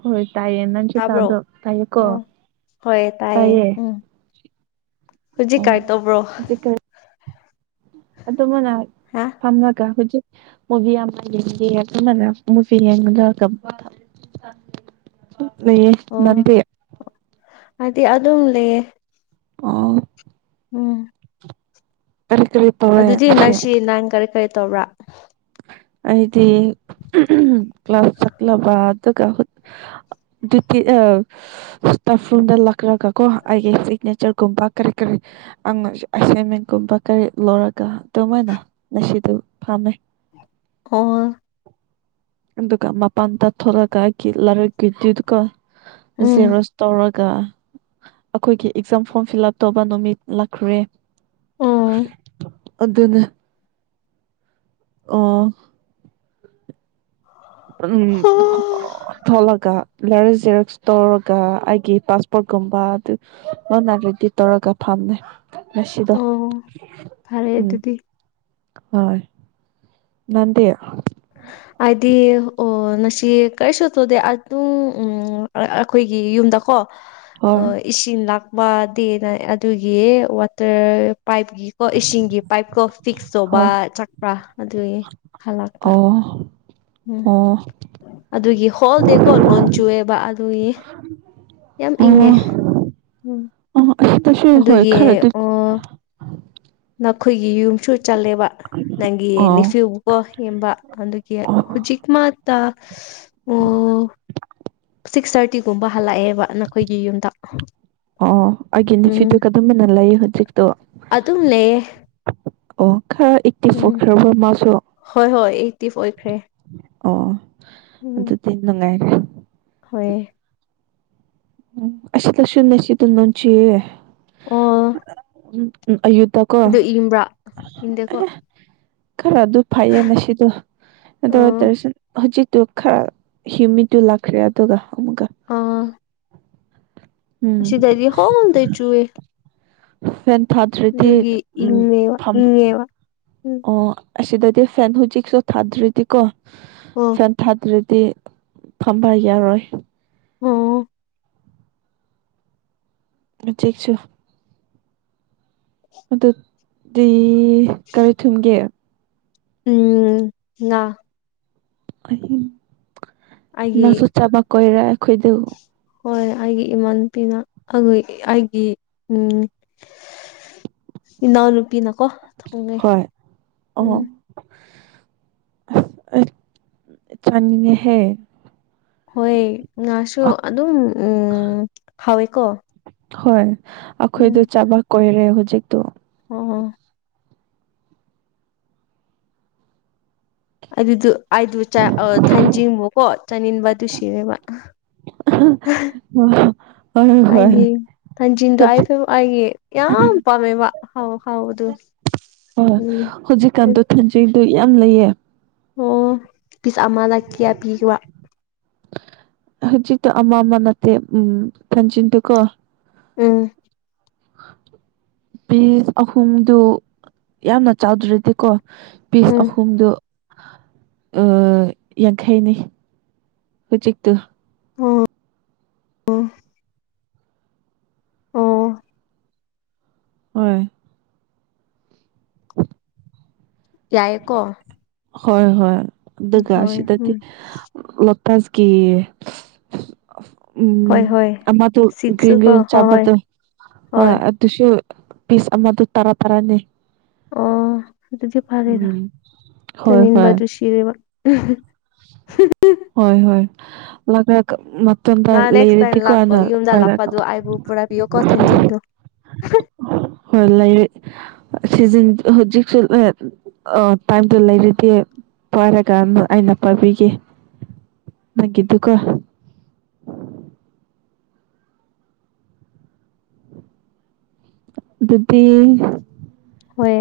ꯍꯣꯏ ꯇꯥꯌꯦ ꯅꯪꯁꯨ ꯇꯗꯣ ꯇꯥꯕ꯭ꯔꯣ ꯇꯌꯦꯀꯣ ꯑꯣ ꯍꯣꯏ ꯇꯥꯏꯌꯦ ꯇꯥꯌꯦ ꯎꯝ ꯍꯧꯖꯤꯛ ꯀꯥꯏ ꯇꯧꯕ꯭ꯔꯣ ꯑꯗꯨꯃꯅ ꯍꯥ ꯐꯝꯃꯒ ꯍꯨꯖꯤꯛ [unintelligible] [inaudible] ꯂꯩꯌꯦ ꯅꯪꯗꯤ ꯑꯩꯗꯤ ꯑꯗꯨꯝ ꯂꯩꯌꯦ ꯑꯣ ꯎꯝ ꯀꯔꯤ ꯀꯔꯤ ꯇꯧꯔꯦ ꯑꯗꯨꯗꯤ ꯉꯁꯤ ꯅꯪꯁꯤ ꯅꯪ ꯀꯔꯤ ꯀꯔꯤ ꯇꯧꯕ꯭ꯔꯥ ꯑꯩꯗꯤ ꯀ꯭ꯂꯥꯁ ꯆꯠꯂꯕ ꯑꯗꯨꯒ ꯍꯨꯠ ꯗ꯭ꯌꯨꯇꯤ ꯑꯥ ꯁꯇꯥꯐꯨꯟꯗ ꯂꯥꯛꯂꯒ ꯀꯣ ꯑꯩꯒꯤ ꯁꯤꯒꯅꯦꯆꯔꯒꯨꯝꯕ ꯀ꯭ꯔꯤ ꯀ꯭ꯔꯤ ꯑꯪ ꯑꯦꯁꯥꯏꯟꯃꯦꯟꯒꯨꯝꯕ ꯀꯔꯤ ꯂꯧꯔꯒ ꯑꯗꯨꯃꯥꯏꯅ ꯉꯁꯤꯗꯨ ꯐꯝꯃꯦ ꯑꯣ ꯑꯗꯨꯒ ꯃꯄꯥꯟ ꯗ ꯊꯣꯛꯂꯒ ꯑꯩꯒꯤ ꯂꯥꯏꯔꯤꯛꯀꯤꯗꯨ ꯎꯝ ꯖꯦꯔꯣꯛꯁ ꯇꯧꯔ ꯒ ꯑꯈꯣꯏꯒꯤ ꯑꯦꯛꯖꯥꯝ ꯐꯣꯔꯝ ꯐꯤꯜ ꯂꯞ ꯇꯧꯕ ꯅꯨꯃꯤꯠ ꯂꯛꯈ꯭ꯔꯦ ꯑꯣ ꯑꯗꯨꯅꯦ ꯑꯣ ꯎꯝ ꯑꯣ ꯊꯣꯛꯂꯒ ꯂꯥꯏꯔꯤ ꯖꯦꯔꯣꯛꯁ ꯇꯧꯔꯒ ꯑꯩꯒꯤ ꯄꯥꯁꯄꯣꯔꯠꯀꯨꯝꯕ ꯗꯨ ꯂꯣꯏꯅ ꯔꯦꯗꯤ ꯇꯧꯔꯒ ꯐ ꯅꯦ ꯉꯁꯤꯗꯣ ꯐꯔꯦ ꯎꯝ ꯑꯗꯨꯗꯤ ꯍꯣꯏ ꯅꯟꯗꯤ ꯑꯥꯏꯗꯤ ꯑꯣ ꯅꯁꯤ ꯀꯩꯁꯨ ꯇꯨꯗꯤ ꯑꯗꯨꯝ ꯎꯝ ꯑꯥ ꯑꯈꯣꯏꯒꯤ ꯌꯨꯝꯗꯀꯣ ꯍꯣꯏ ꯑꯥ ꯏꯁꯤꯡ ꯂꯥꯛ ꯋꯥꯗꯦꯅ ꯑꯗꯨꯒꯤ ꯋꯥꯇꯔ ꯄꯥꯏꯞꯀꯤꯀꯣ ꯏꯁꯤꯡꯒꯤ ꯄꯥꯏꯞꯀꯣ ꯐꯤꯛꯁ ꯇꯧꯕ ꯍꯣꯏ ꯆꯛꯄ꯭ꯔꯥ ꯑꯗꯨꯒꯤ ꯍꯜꯂꯛꯄ ꯑꯣ ꯎꯝ ꯑꯣ ꯑꯗꯨꯒꯤ ꯍꯣꯜꯗꯦꯀꯣ ꯂꯣꯟ ꯆꯨꯑꯦꯕ ꯑꯗꯨꯒꯤ ꯌꯥꯝ ꯑꯣ ꯏꯪꯉꯦ ꯎꯝ ꯑꯣ ꯑꯁꯤꯗꯁꯨ ꯍꯣꯏ ꯑꯗꯨꯒꯤ ꯈꯔꯗꯤ ꯑꯣ ꯅꯈꯣꯏꯒꯤ ꯌꯨꯝꯁꯨ ꯆꯠꯂꯦꯕꯥ ꯅꯪꯒꯤ ꯑꯣ ꯅꯤꯐꯤꯜꯕꯨꯀꯣ ꯌꯦꯟꯕ ꯑꯗꯨꯒꯤ ꯑꯣ ꯍꯨꯖꯤꯛ ꯃꯛ ꯇꯥ ꯑꯣ ꯁꯤꯛꯁ ꯊꯥꯔꯇꯤꯒꯨꯝꯕ ꯍꯜꯂꯛꯑꯦꯕ ꯅꯈꯣꯏꯒꯤ ꯌꯨꯝꯗ ꯑꯣ ꯑꯣ ꯑꯩꯒꯤ ꯎꯝ ꯗꯤꯐꯤꯠꯇꯣ ꯀꯗꯝꯕꯅ ꯂꯩꯌꯦ ꯍꯨꯖꯤꯛꯇꯣ ꯑꯗꯨꯝ ꯂꯩꯌꯦ ꯎꯝ ꯍꯣꯏ ꯍꯣꯏ ꯑꯦꯛꯇꯤꯐ ꯑꯣꯏꯈ꯭ꯔꯦ ꯑꯣ ꯎꯝ ꯑꯗꯨꯗꯤ ꯅꯨꯡꯉꯥꯏ ꯍꯣꯏ ꯑꯣ [unintelligible] ꯑꯗꯨ ꯏꯪꯕ꯭ꯔꯥ ꯏꯪꯗꯦꯀꯣ ꯀꯀꯣ ꯑꯦ ꯈꯔ ꯑꯗꯨ ꯐꯩꯌꯦ ꯅꯁꯤꯗꯣ ꯑꯗꯨ ꯑꯣ ꯇꯧꯔꯁꯟ ꯍꯧꯖꯤꯛ ꯇꯨ ꯈꯔ ꯍ꯭ꯌꯨꯃꯤꯠꯇꯨ ꯂꯥꯛꯈ꯭ꯔꯦ ꯑꯗꯨꯒ ꯑꯃꯨꯛꯀ ꯑꯥ ꯎꯝ ꯉꯁꯤꯗꯩꯗꯤ ꯍꯣꯜ ꯗꯦ ꯆꯨꯋꯦ ꯐꯦꯟ ꯊꯥꯗ꯭ꯔꯗꯤ ꯑꯗꯨꯒꯤ ꯎꯝ ꯏꯪꯉꯦꯕ ꯐꯝ ꯏꯪꯉꯦꯕ ꯎꯝ ꯑꯣ ꯑꯁꯤꯗꯗꯤ ꯐꯦꯟ ꯍꯨꯖꯤꯛꯁꯨ ꯊꯥꯗ꯭ꯔꯤꯗꯤꯀꯣ ꯑꯣ ꯐꯦꯟ ꯊꯥꯗ꯭ꯔꯤ ꯇꯤ ꯐꯝꯕ ꯌꯥꯔꯣꯏ ꯑꯣ [unintelligible] ꯑꯗꯨ ꯗꯤ ꯀꯔꯤ ꯊꯨꯝꯒꯦ ꯎꯝ ꯉꯥ ꯑꯍꯤꯡ ꯅꯁꯨ ꯑꯩꯒꯤ ꯆꯥꯕ ꯀꯣꯏꯔꯦ ꯑꯩꯈꯣꯏꯗꯨ ꯍꯣꯏ ꯑꯩꯒꯤ ꯏꯃꯥꯟꯅꯄꯤꯅ ꯑꯒꯨꯏ ꯑꯥꯏꯒꯤ ꯎꯝ ꯏꯅꯥꯎꯅꯨꯄꯤꯅꯀꯣ ꯊꯣꯡꯉꯦ ꯍꯣꯏ ꯎꯝ ꯑꯣ [unintelligible] ꯆꯥꯅꯤꯡꯉꯦꯍꯦ ꯍꯣꯏ ꯉꯥꯁꯨ ꯑꯛ- ꯑꯗꯨꯝ ꯎꯝ ꯍꯥꯎꯋꯦꯀꯣ ꯍꯣꯏ ꯑꯈꯣꯏꯗꯨ ꯎꯝ ꯆꯥꯕ ꯀꯣꯏꯔꯦ ꯍꯨꯖꯤꯛꯇꯨ ꯑꯣ ꯑꯗꯨꯗꯨ ꯑꯥꯏꯗꯨ ꯆꯥ ꯑꯥ ꯊꯥꯟꯖꯤꯡꯕꯨꯀꯣ ꯆꯥꯅꯤꯡꯕ ꯑꯗꯨ ꯁꯤꯔꯦꯕ [unintelligible] ꯑꯩꯒꯤ ꯍꯧꯖꯤꯛ ꯊꯥꯡꯖꯤꯟꯒꯥꯢꯗꯣ ꯑꯩꯒꯤ ꯌꯥꯝ ꯄꯥꯝꯃꯦꯕ ꯍꯥꯎ ꯍꯥꯎꯕꯗꯨ ꯎꯝ ꯍꯨꯖꯤꯛꯀꯥꯟꯗꯣ ꯊꯥꯡꯖꯤꯡꯗꯣ ꯌꯥꯝ ꯂꯩꯌꯦ ꯑꯣ ꯄꯤꯁ ꯑꯃꯗ ꯀꯤꯌꯥ ꯄꯤꯈꯤꯕ ꯍꯧꯖꯤꯛꯇꯣ ꯑꯃ ꯑꯃ ꯅꯠꯇꯦ ꯎꯝ ꯊꯥꯡꯖꯤꯡꯗꯣꯀꯣ ꯎꯝ ꯄꯤꯁ ꯑꯍꯨꯝꯗꯨ ꯌꯥꯝꯅ ꯆꯥꯎꯗ꯭ꯔꯤꯕꯀꯣ ꯄꯤꯁ ꯎꯝ ꯑꯍꯨꯝꯗꯨ ꯑꯦ ꯌꯥꯡꯈꯩꯅꯦ ꯍꯧꯖꯤꯛꯇꯨ ꯑꯣ ꯑꯣ ꯑꯣ ꯎꯝ [inaudible] ꯌꯥꯏꯌꯦꯀꯣ ꯍꯣꯏ ꯍꯣꯏ ꯑꯗꯨꯒ ꯍꯣꯏ ꯁꯤꯗꯗꯤ ꯎꯝ ꯂꯣ ꯄꯨꯐꯀꯤ ꯎꯝ ꯍꯣꯏ ꯍꯣꯏ ꯑꯃꯗꯨ ꯁꯤꯠꯁꯨ ꯒ꯭ꯔꯤꯟ ꯀꯣ ꯒ꯭ꯔꯤꯟ ꯍꯣꯏ ꯍꯣꯏ ꯆꯥꯄꯗꯨ ꯍꯣꯏ ꯑꯗꯨꯁꯨ ꯄꯤꯁ ꯑꯃꯗꯨ ꯇꯔꯥ ꯇꯔꯥꯅꯤ ꯑꯣ ꯑꯗꯨꯗꯤ ꯐꯥꯔꯦꯗ ꯎꯝ ꯍꯣꯏ ꯍꯣꯏ ꯆꯅꯤꯟꯕꯗꯨ ꯁꯤꯔꯦꯕ ꯍꯣꯏ ꯍꯣꯏ ꯂꯥꯛꯔꯒ ꯃꯠ ꯅ ꯅꯦꯛꯁ ꯇꯥꯏꯝ ꯂꯥꯛꯄꯣ ꯌꯨꯝꯗ ꯂꯥꯛꯄꯗꯨ ꯑꯩꯕꯨ ꯄꯨꯔꯥ ꯄꯤꯌꯣ ꯀꯣ ꯊꯟꯖꯤꯟꯗꯨ [unintelligible] ꯍꯣꯏ ꯂꯩꯔꯤ ꯁꯤꯖꯤꯟ ꯍꯧꯖꯤꯛꯁꯨ ꯂꯦꯠ ꯑꯥ ꯇꯥꯏꯝꯇ ꯂꯩꯔꯗꯤ ꯄꯥꯏꯔꯀꯥꯟꯗ ꯑꯩꯅ ꯄꯥꯕꯤꯒꯦ ꯅꯪꯒꯤꯗꯨꯀꯣ ꯑꯗꯨꯗꯤ ꯍꯣꯏ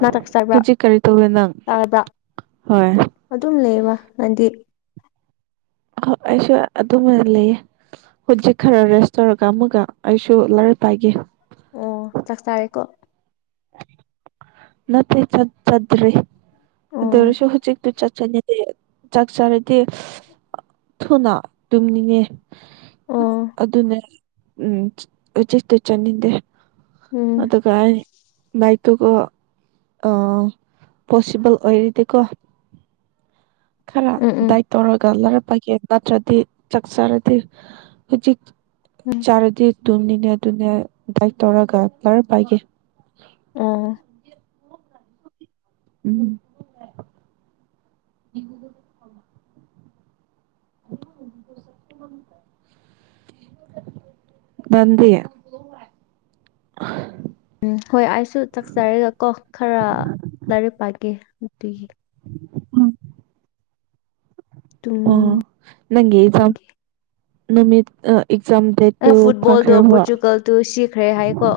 ꯅꯔꯛꯆꯔꯕ ꯍꯧꯖꯤꯛ ꯀꯔꯤ ꯇꯧꯔꯦ ꯅꯪ ꯇꯥꯗ ꯍꯣꯏ ꯑꯗꯨꯝ ꯂꯩꯌꯦꯕ ꯅꯪꯗꯤ ꯍ ꯑꯩꯁꯨ ꯑꯗꯨꯝꯅ ꯂꯩꯑꯦ ꯍꯧꯖꯤꯛ ꯈꯔ ꯔꯦꯁ ꯇꯧꯔꯒ ꯑꯃꯨꯛꯒ ꯑꯩꯁꯨ ꯂꯥꯔꯤꯛ ꯄꯥꯏꯒꯦ ꯑꯣ ꯆꯥꯛ ꯆꯥꯔꯦꯀꯣ ꯅꯠꯇꯦ ꯆꯠ ꯆꯠꯗ꯭ꯔꯤ ꯑꯗꯨ ꯑꯣ ꯑꯣꯏꯔꯁꯨ ꯍꯧꯖꯤꯛꯇꯨ ꯆꯠ ꯆꯥꯅꯤꯡꯗꯦ ꯆꯥꯛ ꯆꯥꯔꯗꯤ ꯊꯨꯅ ꯇꯨꯝꯅꯤꯡꯉꯦ ꯑꯣ ꯑꯗꯨꯅꯦ ꯎꯝ ꯍꯧꯖꯤꯛꯇꯤ ꯆꯥꯅꯤꯡꯗꯦ ꯎꯝ ꯑꯗꯨꯒ ꯑꯥꯏ ꯕꯥꯏꯇꯨꯀꯣ ꯑꯥ ꯄꯣꯁꯤꯕꯜ ꯑꯣꯏꯔꯤꯗꯤꯀꯣ ꯈꯔ ꯎꯝ ꯎꯝ ꯗꯥꯏꯠ ꯇꯧꯔꯒ ꯂꯥꯔꯛ ꯄꯒꯦ ꯅꯠꯇ꯭ꯔꯗꯤ ꯆꯥꯛꯆꯔꯗꯤ ꯍꯧꯖꯤꯛ ꯎꯝ ꯆꯥꯔꯗꯤ ꯇꯨꯝꯅꯤꯅꯦ ꯑꯗꯨꯅꯦ ꯗꯥꯏꯠ ꯇꯧꯔꯒ ꯂꯔꯛ ꯄꯥꯒꯦ ꯑꯣ ꯎꯝ [inaudible] ꯅꯟꯗꯤ ꯎꯝ ꯍꯣꯏ ꯑꯩꯁꯨ ꯆꯥꯛꯆꯔꯒ ꯀꯣ ꯈꯔ ꯂꯥꯏꯔꯤꯛ ꯄꯥꯒꯦ ꯅꯨꯡꯇꯤꯒꯤ ꯑꯣ ꯇꯨꯝ ꯅꯪꯒꯤ ꯑꯦꯖꯥꯝ ꯅꯨꯃꯤꯠ ꯑꯥ ꯑꯦꯛꯖꯥꯝ ꯗꯦꯠ ꯇꯨ ꯐꯨꯠꯕꯣꯜꯗꯣ ꯐꯪꯈ꯭ꯔꯦ ꯕ ꯄꯣꯔꯆꯨꯒꯜꯗꯨ ꯁꯤꯈ꯭ꯔꯦ ꯍꯥꯏꯀꯣ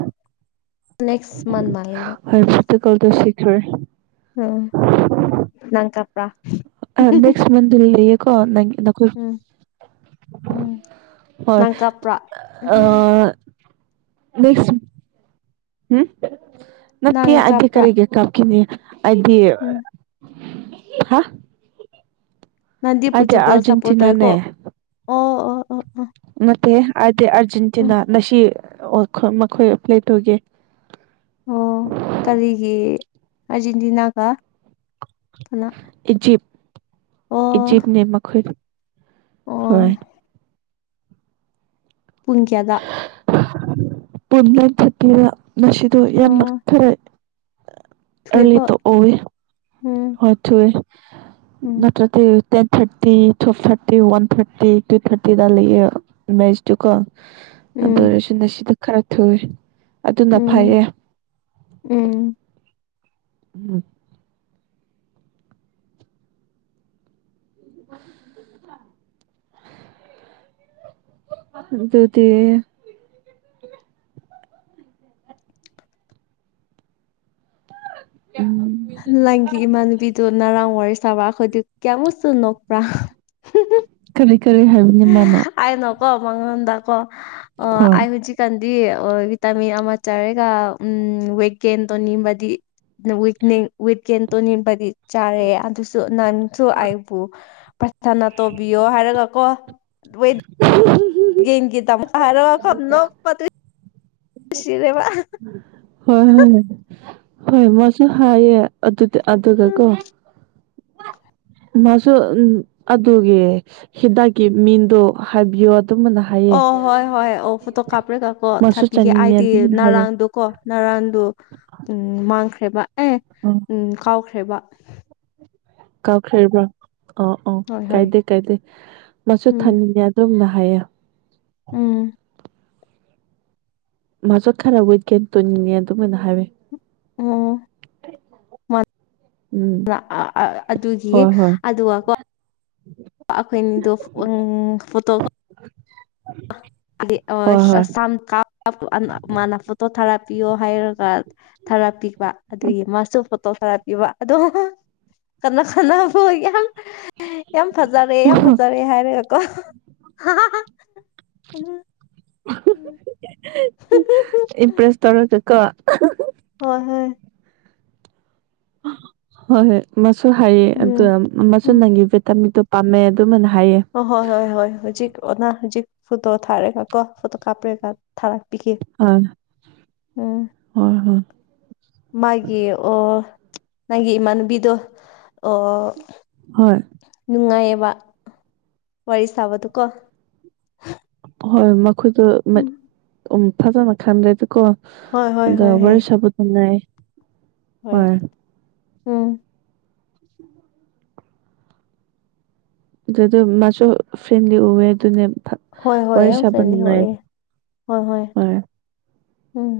ꯅꯦꯛꯁ ꯃꯟ ꯃꯥꯜꯂꯦꯕ [unintelligible] ꯎꯝ ꯅꯪ ꯀ ꯑꯥ ꯅꯦꯛꯁ ꯃꯟꯗꯨꯂꯤ ꯂꯩꯌꯦꯀꯣ ꯅꯪꯒꯤ ꯅꯈꯣꯏ ꯅꯪ ꯍꯣꯏ ꯀꯥꯞꯄ꯭ꯔꯥ ꯑꯥ ꯅꯦꯛꯁ ꯍꯨꯝ ꯅꯠꯇꯦ ꯅꯪ ꯑꯩꯗꯤ ꯀꯥꯞꯄ꯭ꯔꯥ ꯀꯔꯤꯒꯤ ꯀꯞꯀꯤꯅꯤ ꯑꯩꯗꯤ ꯍꯥ ꯅꯪꯗꯤ ꯑꯩꯗꯤ ꯄꯨꯆꯨꯒꯜ ꯁꯄꯣꯠ ꯇꯧꯋꯦꯀꯣ ꯑꯥꯔꯖꯦꯟꯇꯤꯅꯥꯅꯦ ꯑꯣ ꯑꯣ ꯑꯣ ꯑꯣ ꯅꯠꯇꯦ ꯑꯗꯤ ꯎꯝ ꯑꯔꯖꯦꯟꯇꯤꯅꯥ ꯅꯁꯤ [unintelligible] ꯑꯣ ꯀꯔꯤꯒꯤ ꯑꯔꯖꯦꯟꯇꯤꯅꯥꯒ ꯀꯅꯥ ꯏꯖꯤꯞ ꯑꯣ ꯏꯖꯤꯞꯅꯦ ꯃꯈꯣꯏ ꯑꯣ ꯍꯣꯏ ꯄꯨꯡ ꯀꯌꯥꯗꯥ ꯄꯨꯟ ꯅꯥꯏꯟ ꯊ꯭ꯔꯇꯤꯗ ꯃꯦꯁꯤꯗꯨ ꯌꯥꯝꯅ ꯑꯣ ꯈꯔꯦ ꯊꯨꯑꯦꯀꯣ [unintelligible] ꯎꯝ ꯍꯣꯏ ꯊꯨꯏꯋꯦ ꯎꯝ ꯅꯠꯇ꯭ꯔꯗꯤ ten thirty twelve thirty one thirty two ꯊꯥꯔꯇꯤꯗ ꯂꯩꯌꯦ ꯃꯦꯁꯇꯨꯀꯣ ꯑꯗꯨ ꯎꯝ ꯑꯣꯏꯔꯁꯨ ꯅꯁꯤꯗꯨ ꯈꯔ ꯊꯨꯏꯋꯦ ꯑꯗꯨꯅ ꯎꯝ ꯐꯩꯌꯦ ꯎꯝ ꯎꯝ [inaudible] ꯑꯗꯨꯗꯤ ꯎꯝ ꯂꯪꯒꯤ ꯏꯃꯥꯟꯅꯕꯤ ꯗꯨ ꯅꯔꯥꯡ ꯋꯥꯔꯤ ꯁꯥꯕꯥ ꯑꯩꯈꯣꯏꯗꯤ ꯀꯤꯌꯥ ꯃꯨꯛꯁꯨꯨ ꯅꯣꯛꯄ꯭ꯔꯥ ꯀꯔꯤ ꯀꯔꯤ ꯍꯥꯏꯕꯅꯤ ꯃꯥꯅꯥ ꯀꯣ ꯃꯉꯣꯟꯗ ꯀꯣ ꯑꯥ ꯑꯩ ꯍꯧꯖꯤꯀꯥꯟ ꯗꯤ ꯑꯥ ꯚꯤꯇꯥꯃꯤꯟ ꯑꯃ ꯆꯥꯔꯒ ꯎꯝ ꯋꯦꯠ ꯒꯦꯟ ꯇꯣꯅꯤꯡꯕꯗꯤ [unintelligible] ꯋꯦꯀꯦꯟ ꯇꯧꯅꯤꯡꯕꯒꯤ ꯆꯥꯔꯦ ꯑꯗꯨꯁꯨ ꯅꯪꯁꯨ ꯑꯥꯏꯕꯨ ꯄꯔꯊꯅ ꯇꯧꯕꯤꯌꯣ ꯍꯥꯏꯔꯒ ꯀꯣ ꯑꯣꯏ ꯒꯤ ꯇꯃ ꯀꯥꯔꯣꯅꯣ ꯁꯤꯔꯦꯕ ꯍꯣꯏ ꯍꯣꯏ ꯍꯣꯏ ꯃꯣꯏꯁꯨ ꯍꯥꯏꯌꯦ ꯑꯗꯨꯗꯤ ꯑꯗꯨꯒ ꯀꯣ ꯃꯥꯁꯨ ꯎ ꯑꯗꯨꯒꯤ ꯍꯤꯗꯥꯛꯀꯤ ꯃꯤꯡꯗꯣ ꯍꯥꯏꯕꯤꯌꯣ ꯑꯗꯨꯃꯅ ꯍꯥꯏꯌꯦ ꯑꯣ ꯍꯣꯏ ꯍꯣꯏ ꯑꯣ ꯐꯣꯇꯣ ꯀꯥꯞꯄ꯭ꯔꯦꯒꯀꯣ ꯃꯥꯁꯨ ꯊꯥꯄꯤꯒꯦ ꯆꯥꯅꯤꯡꯉꯦ ꯑꯩꯗꯤ ꯑꯗꯨꯝꯅ ꯍꯥꯏꯌꯦ ꯉꯔꯥꯡꯗꯨꯀꯣ ꯉꯔꯥꯡꯗꯨ ꯎ ꯃꯥꯡꯈ꯭ꯔꯦꯕ ꯑꯦ ꯑ ꯎꯝ ꯀꯥꯎꯈ꯭ꯔꯦꯕ ꯀꯥꯎꯈ꯭ꯔꯕ꯭ꯔꯥ ꯑ ꯑ ꯍꯣꯏ ꯍꯣꯏ ꯀꯥꯏꯗꯦ ꯀꯥꯏꯗꯦ ꯃꯁꯨ ꯎꯝ ꯊꯝꯅꯤꯡꯉꯦ ꯑꯗꯣꯝꯅ ꯥꯐꯩꯌꯦ ꯎꯝ ꯃꯆꯠ ꯈꯔ ꯋꯤꯠꯀꯦꯟ ꯇꯣꯟꯅꯤꯡꯉꯦ ꯑꯗꯨꯃꯥꯏꯅ ꯍꯥꯏꯋ ꯎꯝ ꯎꯝ ꯑꯗꯨꯒꯤ ꯍꯣꯏ ꯍꯣꯏ ꯑꯗꯨꯒ ꯀꯣ ꯑꯩꯈꯣꯏꯅꯤꯗꯣ ꯎꯪ ꯐꯣꯇꯣ ꯀꯣ ꯑ ꯍꯣꯏ ꯑ ꯍꯣꯏ ꯁꯝ [unintelligible] ꯃꯥꯅ ꯐꯣꯇꯣ ꯊꯥꯔꯥꯞꯄꯤꯌꯣ ꯍꯥꯏꯔꯒ ꯊꯥꯔꯥꯄꯤꯕ ꯑꯗꯨꯒꯤ ꯃꯥꯁꯨ ꯇꯣꯊꯔ ꯄꯤꯕ ꯑꯗꯣ ꯀꯟꯅ ꯀꯕꯨ ꯌꯥꯝ ꯌꯥꯝ ꯐꯖꯔꯦ ꯌꯥꯝ ꯐꯖꯔꯦ ꯍꯥꯏꯔꯦꯒꯀꯣ ꯍꯥ ꯍꯥ ꯍꯥ ꯎ ꯏꯝꯄ꯭ꯔꯦꯁ ꯇꯧꯔꯒ ꯀꯣ ꯍꯣꯏ ꯍꯣꯏ ꯍꯣꯏ ꯍꯣꯏ ꯃꯁꯨ ꯍꯥꯏꯌꯦ ꯑꯗꯨ ꯎꯝ ꯃꯁꯨ ꯅꯪꯒꯤ ꯚꯤꯇꯥꯃꯤꯟꯗꯣ ꯄꯥꯝꯃꯦ ꯑꯗꯨꯃꯥꯏꯅ ꯍꯥꯏꯌꯦ ꯑꯣ ꯍꯣꯏ ꯍꯣꯏ ꯍꯣꯏ ꯍꯧꯖꯤꯛ ꯑꯣꯅꯥ ꯍꯧꯖꯤꯛ ꯐꯣꯇꯣ ꯊꯥꯔꯦꯒ ꯀꯣ ꯐꯣꯇꯣ ꯀꯥꯞꯄ꯭ꯔꯦꯀ ꯊꯥꯔꯛꯄꯤꯈꯤ ꯑ ꯎꯝ ꯍꯣꯏ ꯍꯣꯏ ꯃꯥꯒꯤ ꯑꯣ ꯅꯪꯒꯤ ꯏꯃꯥꯟꯅꯨꯕꯤꯗꯨꯣ ꯑꯣ ꯍꯣꯏ ꯅꯨꯡꯉꯥꯏꯌꯦꯕ ꯋꯥꯔꯤ ꯁꯥꯕꯗꯨꯀꯣ ꯍꯣꯏ ꯃꯈꯣꯏꯗꯣ ꯎꯝ ꯎ ꯐꯖꯅ ꯈꯟꯗ꯭ꯔꯦꯗꯤꯀꯣ ꯍꯣꯏ ꯍꯣꯏ ꯑꯗꯣ ꯍꯣꯏ ꯍꯣꯏ ꯋꯥꯔꯤ ꯁꯥꯄ ꯊꯝꯅꯥꯏ ꯍꯣꯏ ꯎꯝ ꯑꯗꯨꯗ ꯃꯥꯁꯨ ꯐ꯭ꯔꯦꯟꯂꯤ ꯎꯋꯦ ꯑꯗꯨꯅꯦ ꯍꯣꯏ ꯍꯣꯏ ꯋꯥꯔꯤ ꯌꯥꯝ ꯁꯥꯕ ꯐ꯭ꯔꯦꯟꯅꯤ ꯅꯨꯡꯉꯥꯏ ꯑꯣꯏꯅꯦ ꯍꯣꯏ ꯍꯣꯏ ꯎꯝ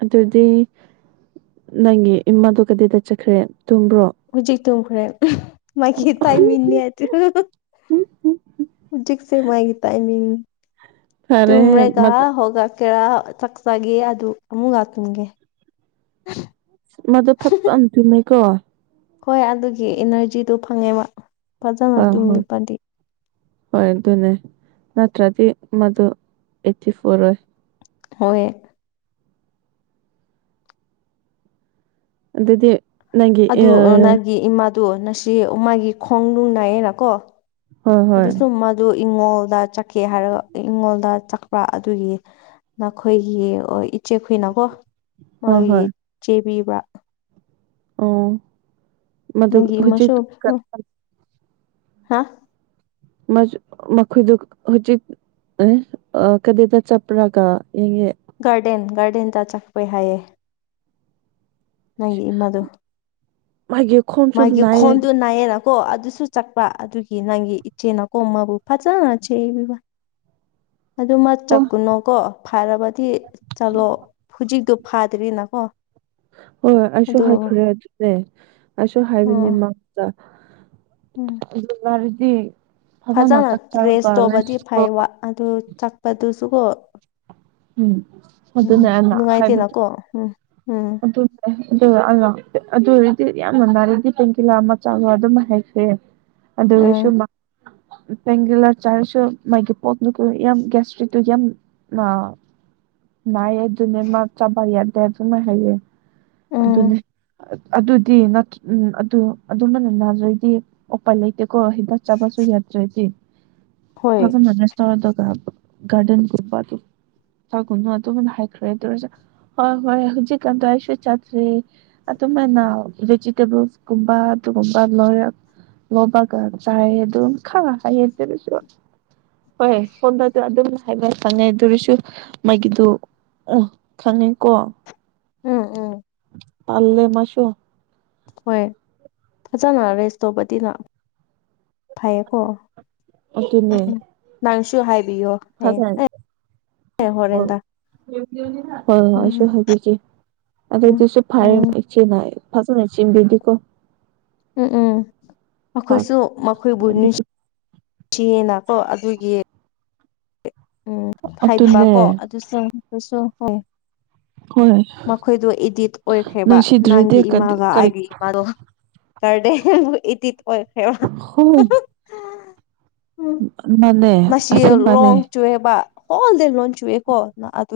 ꯑꯗꯨꯗꯤ ꯅꯪꯒꯤ ꯏꯃꯥꯗꯨ ꯀꯗꯤꯗ ꯆꯠꯈ꯭ꯔꯦ ꯇꯨꯝꯕ꯭ꯔꯣ ꯇꯈꯔꯦ ꯃꯥꯒꯤ ꯇꯥꯏ ꯃꯤꯅꯤ ꯍꯧꯖꯤꯛꯁꯦ ꯃꯥꯒꯤ ꯇꯥꯢꯃꯤꯟ ꯐꯔꯦ ꯇꯨꯃ꯭ꯔꯦꯒ ꯃꯗꯨ ꯍꯧꯒꯠ ꯀꯦꯔꯥ ꯆꯥꯛꯆꯒꯦ ꯑꯗꯨ ꯑꯃꯨꯛ ꯂꯥꯛꯍ ꯟꯒꯦ ꯃꯥꯗꯨ ꯐꯛꯄꯥꯃꯥ ꯆꯨꯝꯃꯦꯀꯣ ꯍꯣꯏ ꯑꯗꯨꯒꯤ ꯏꯅꯔꯖꯤꯗꯨ ꯐꯪꯉꯦꯕ ꯐꯖꯅ ꯍꯣꯏ ꯍꯣꯏ ꯇꯨꯝꯂꯛꯄꯗꯤ ꯍꯣꯏ ꯑꯗꯨꯅꯦ ꯅꯠꯇ꯭ꯔꯗꯤ ꯃꯗꯨ ꯑꯦꯛꯇꯤꯞ ꯑꯣꯏꯔꯣꯢ ꯍꯣꯢꯌꯦ ꯑꯗꯨꯗꯤ ꯅꯪꯒꯤ ꯑꯦꯑꯥꯑꯥ ꯑꯗꯣ ꯅꯁꯤ ꯃꯥꯒꯤ ꯈꯣꯡꯗꯨ ꯅꯥꯏꯌꯦꯅꯀꯣ ꯍꯣꯏ ꯍꯣꯏ ꯑꯗꯨꯁꯨ ꯃꯥꯗꯨ ꯏꯉꯣꯜꯗ ꯆꯠꯀꯦ ꯍꯥꯏꯔꯒ ꯑꯩꯉꯣꯜꯗ ꯆꯛꯄ꯭ꯔ ꯑꯗꯨꯒꯤ ꯅꯈꯣꯏꯒꯤ ꯏꯆꯦ ꯍꯨꯏꯅꯀꯣ ꯍꯣꯏ ꯃꯣꯢꯒꯤꯢ ꯆꯩꯕꯤꯕ ꯑꯣꯑꯣ ꯃꯗꯨ ꯍꯧꯖꯤꯛ ꯀꯥ ꯍꯥꯑꯥ ꯃꯥꯖꯨ ꯃꯈꯣꯏꯗꯨ ꯍꯧꯖꯤꯛ ꯑꯦ ꯀꯔꯤꯗ ꯆꯠꯄ꯭ꯔꯒ ꯌꯦꯡꯉꯦ ꯒꯥꯔꯗꯦꯟ- ꯒꯥꯔꯗꯦꯟꯗ ꯆꯠꯄꯩ ꯍꯥꯏꯌꯦ ꯅꯪꯒꯤ ꯏꯃꯥꯗꯨ ꯃꯥꯒꯤ ꯈꯣꯡꯁꯨ ꯃꯥꯒꯤ ꯅꯥꯏꯌꯦ ꯈꯣꯡꯗꯨ ꯅꯥꯢ ꯌꯦꯅ ꯀꯣ ꯑꯗꯨꯁꯨ ꯆꯠꯄ ꯑꯗꯨꯒꯤ ꯅꯪꯒꯤ ꯏꯆꯦꯅꯀꯣ ꯃꯥꯕꯨ ꯐꯖꯅ ꯆꯩꯕꯤꯕ ꯑꯗꯣ ꯃꯥ ꯑꯣ ꯆꯠꯀꯅꯨꯀꯣ ꯐꯔꯕꯗꯤ ꯆꯠꯂꯣ ꯍꯨꯖꯤꯛꯇꯨ ꯐꯥꯗ꯭ꯔꯤ ꯅꯀꯣ ꯍꯣꯏꯍꯣꯏ ꯑꯩꯁꯨ ꯍꯥꯏꯈ꯭ꯔꯦ ꯑꯗꯨꯅꯦ ꯑꯩꯁꯨ ꯎꯝ ꯍꯥꯏꯕꯅꯤ ꯃꯥꯉꯣꯟꯗ ꯎꯝ INAUDIBLE ꯐꯖꯅ ꯗ꯭ꯔꯦꯁ ꯇꯧꯕꯗꯤ ꯐꯩꯑꯥꯕ ꯑꯗꯨ ꯆꯠꯄꯗꯨꯁꯨꯀꯣ ꯎꯝ ꯎꯝ ꯑꯗꯨꯅꯦꯕ ꯍꯥꯏꯕꯗꯤ ꯅꯨꯡꯉꯥꯏꯇꯦꯅꯀꯣ ꯎꯝ ꯎꯝ ꯑꯗꯨꯅꯦ ꯑꯗꯨꯅꯦ ꯑꯩꯅ ꯑꯗꯨ ꯑꯣꯏꯔꯗꯤ ꯌꯥꯝꯅ ꯅꯥꯔꯗꯤ ꯄꯦꯟꯀꯤꯂꯔ ꯑꯃ ꯆꯥꯔꯒ ꯑꯗꯨꯝ ꯍꯤꯞꯄꯦ ꯑꯗꯨꯗꯤꯁꯨ ꯎꯝ ꯃꯥ ꯄꯦꯟꯀꯤꯂꯥꯔ ꯆꯥꯔꯁꯨ ꯃꯥꯒꯤ ꯄꯣꯠꯇꯨꯀꯣ ꯌꯥꯝ ꯒꯦꯁꯇ꯭ꯔꯤꯛꯇꯨ ꯌꯥꯝ ꯅꯥ ꯅꯥꯏ ꯑꯗꯨꯨꯅꯦ ꯃꯥ ꯆꯥꯕ ꯌꯥꯗꯦ ꯑꯗꯨꯅ ꯍꯥꯏꯌꯦ ꯎꯝ ꯑꯗꯨꯅꯦ ꯑꯗꯨꯗꯤ ꯅꯠ ꯑꯗꯨ ꯑꯗꯨꯃꯥꯏꯅ ꯅꯥꯔꯗꯤ ꯎꯄꯥꯏ ꯂꯩꯇꯦꯕ ꯀꯣ ꯍꯤꯗꯥꯛ ꯆꯥꯕꯁꯨ ꯌꯥꯗ꯭ꯔꯗꯤ ꯍꯣꯏ ꯐꯖꯅ ꯔꯦꯁ ꯇꯧꯑꯣꯗꯣ ꯑꯥ ꯒꯥꯔꯗꯦꯟ ꯒꯨꯝꯕ ꯑꯗꯨ ꯆꯥꯒꯨꯅꯨ ꯑꯗꯨꯃꯥꯏꯅ ꯍꯥꯏꯈ꯭ꯔꯦ ꯑꯗꯨꯑꯣꯢꯔꯖꯨ ꯍꯣꯏ ꯍꯣꯏ ꯍꯧꯖꯤꯛ ꯀꯥꯟꯗꯣ ꯑꯩꯁꯨ ꯆꯥꯗ꯭ꯔꯦ ꯑꯗꯨ ꯑꯗꯨꯃꯥꯏꯅ ꯚꯤꯖꯤꯇꯦꯕꯜꯁ ꯀꯨꯝꯕ ꯑꯗꯨꯒꯨꯝꯕ ꯂꯣꯌꯦꯜ ꯂꯣꯕꯦꯜ ꯀꯥ ꯆꯥꯢꯌꯦ ꯑꯗꯨꯝ ꯈꯔ ꯍꯦꯟꯖꯔꯁꯨ ꯍꯣꯏ ꯍꯦ ꯐꯣꯟꯗꯁꯨ ꯑꯗꯨ ꯑꯗꯨꯝ ꯁꯪꯉꯦ ꯑꯗꯨꯑꯣꯢꯔꯁꯨ ꯃꯥꯒꯤꯗꯨ ꯑꯣ ꯈꯪꯉꯦꯀꯣ INAUDIBLE ꯇꯜꯂꯦ ꯃꯥꯁꯨ ꯍꯣꯏ ꯐꯖꯅ ꯔꯦꯁ ꯇꯧꯕꯗꯤꯅꯥ ꯐꯩꯌꯦꯀꯣ ꯑꯗꯨꯅꯦ ꯅꯪꯁꯨ ꯍꯥꯏꯕꯤꯌꯣ ꯑꯦ ꯑꯩ ꯍꯣꯢ ꯍꯣꯢ ꯍꯣꯏ ꯎꯝ ꯑꯩꯁꯨ ꯍꯥꯢꯕꯤꯒꯦ ꯎꯝ ꯑꯗꯨꯗꯨꯁꯨ ꯐꯩꯑꯦ ꯎꯝ ꯏꯆꯦꯅ ꯐꯖꯅ ꯆꯦꯟꯕꯤꯔꯗꯤ ꯀꯣ ꯎꯪ ꯎꯪ ꯃꯈꯣꯏꯁꯨ ꯃꯈꯣꯏꯕꯨ ꯅꯤꯡ ꯑꯗꯨꯗꯤ ꯊꯤꯌꯦꯅ ꯀꯣ ꯑꯗꯨꯒꯤ ꯎꯝ ꯍꯥꯏꯕ ꯑꯗꯨꯅꯦ ꯃꯥꯀꯣ ꯑꯗꯨꯁꯤꯡ ꯑꯗꯨꯁꯨ ꯍꯣꯏ ꯍꯣꯏ ꯃꯈꯣꯏꯗꯣ ꯏꯗꯤꯠ ꯑꯣꯏꯈ꯭ꯔꯦꯕ ꯅꯨꯡꯁꯤꯗ꯭ꯔꯗꯤ ꯅꯪꯒꯤ ꯏꯃꯥꯒ ꯀꯔꯤ ꯑꯩꯒꯤ ꯏꯃꯥꯗꯣ ꯇꯔꯗꯦ ꯏꯗꯤꯠ ꯑꯣꯏꯈ꯭ꯔꯦꯕ ꯍꯣꯏ ꯍꯥꯍꯪꯍꯪ ꯃꯥꯅꯦ ꯑꯁꯤ ꯃꯥꯅꯦ ꯆꯨꯍꯦꯕ ꯑꯣꯜ ꯗꯦ ꯂꯣꯟ ꯆꯨꯋꯦꯀꯣ ꯅꯣ ꯑꯗꯨ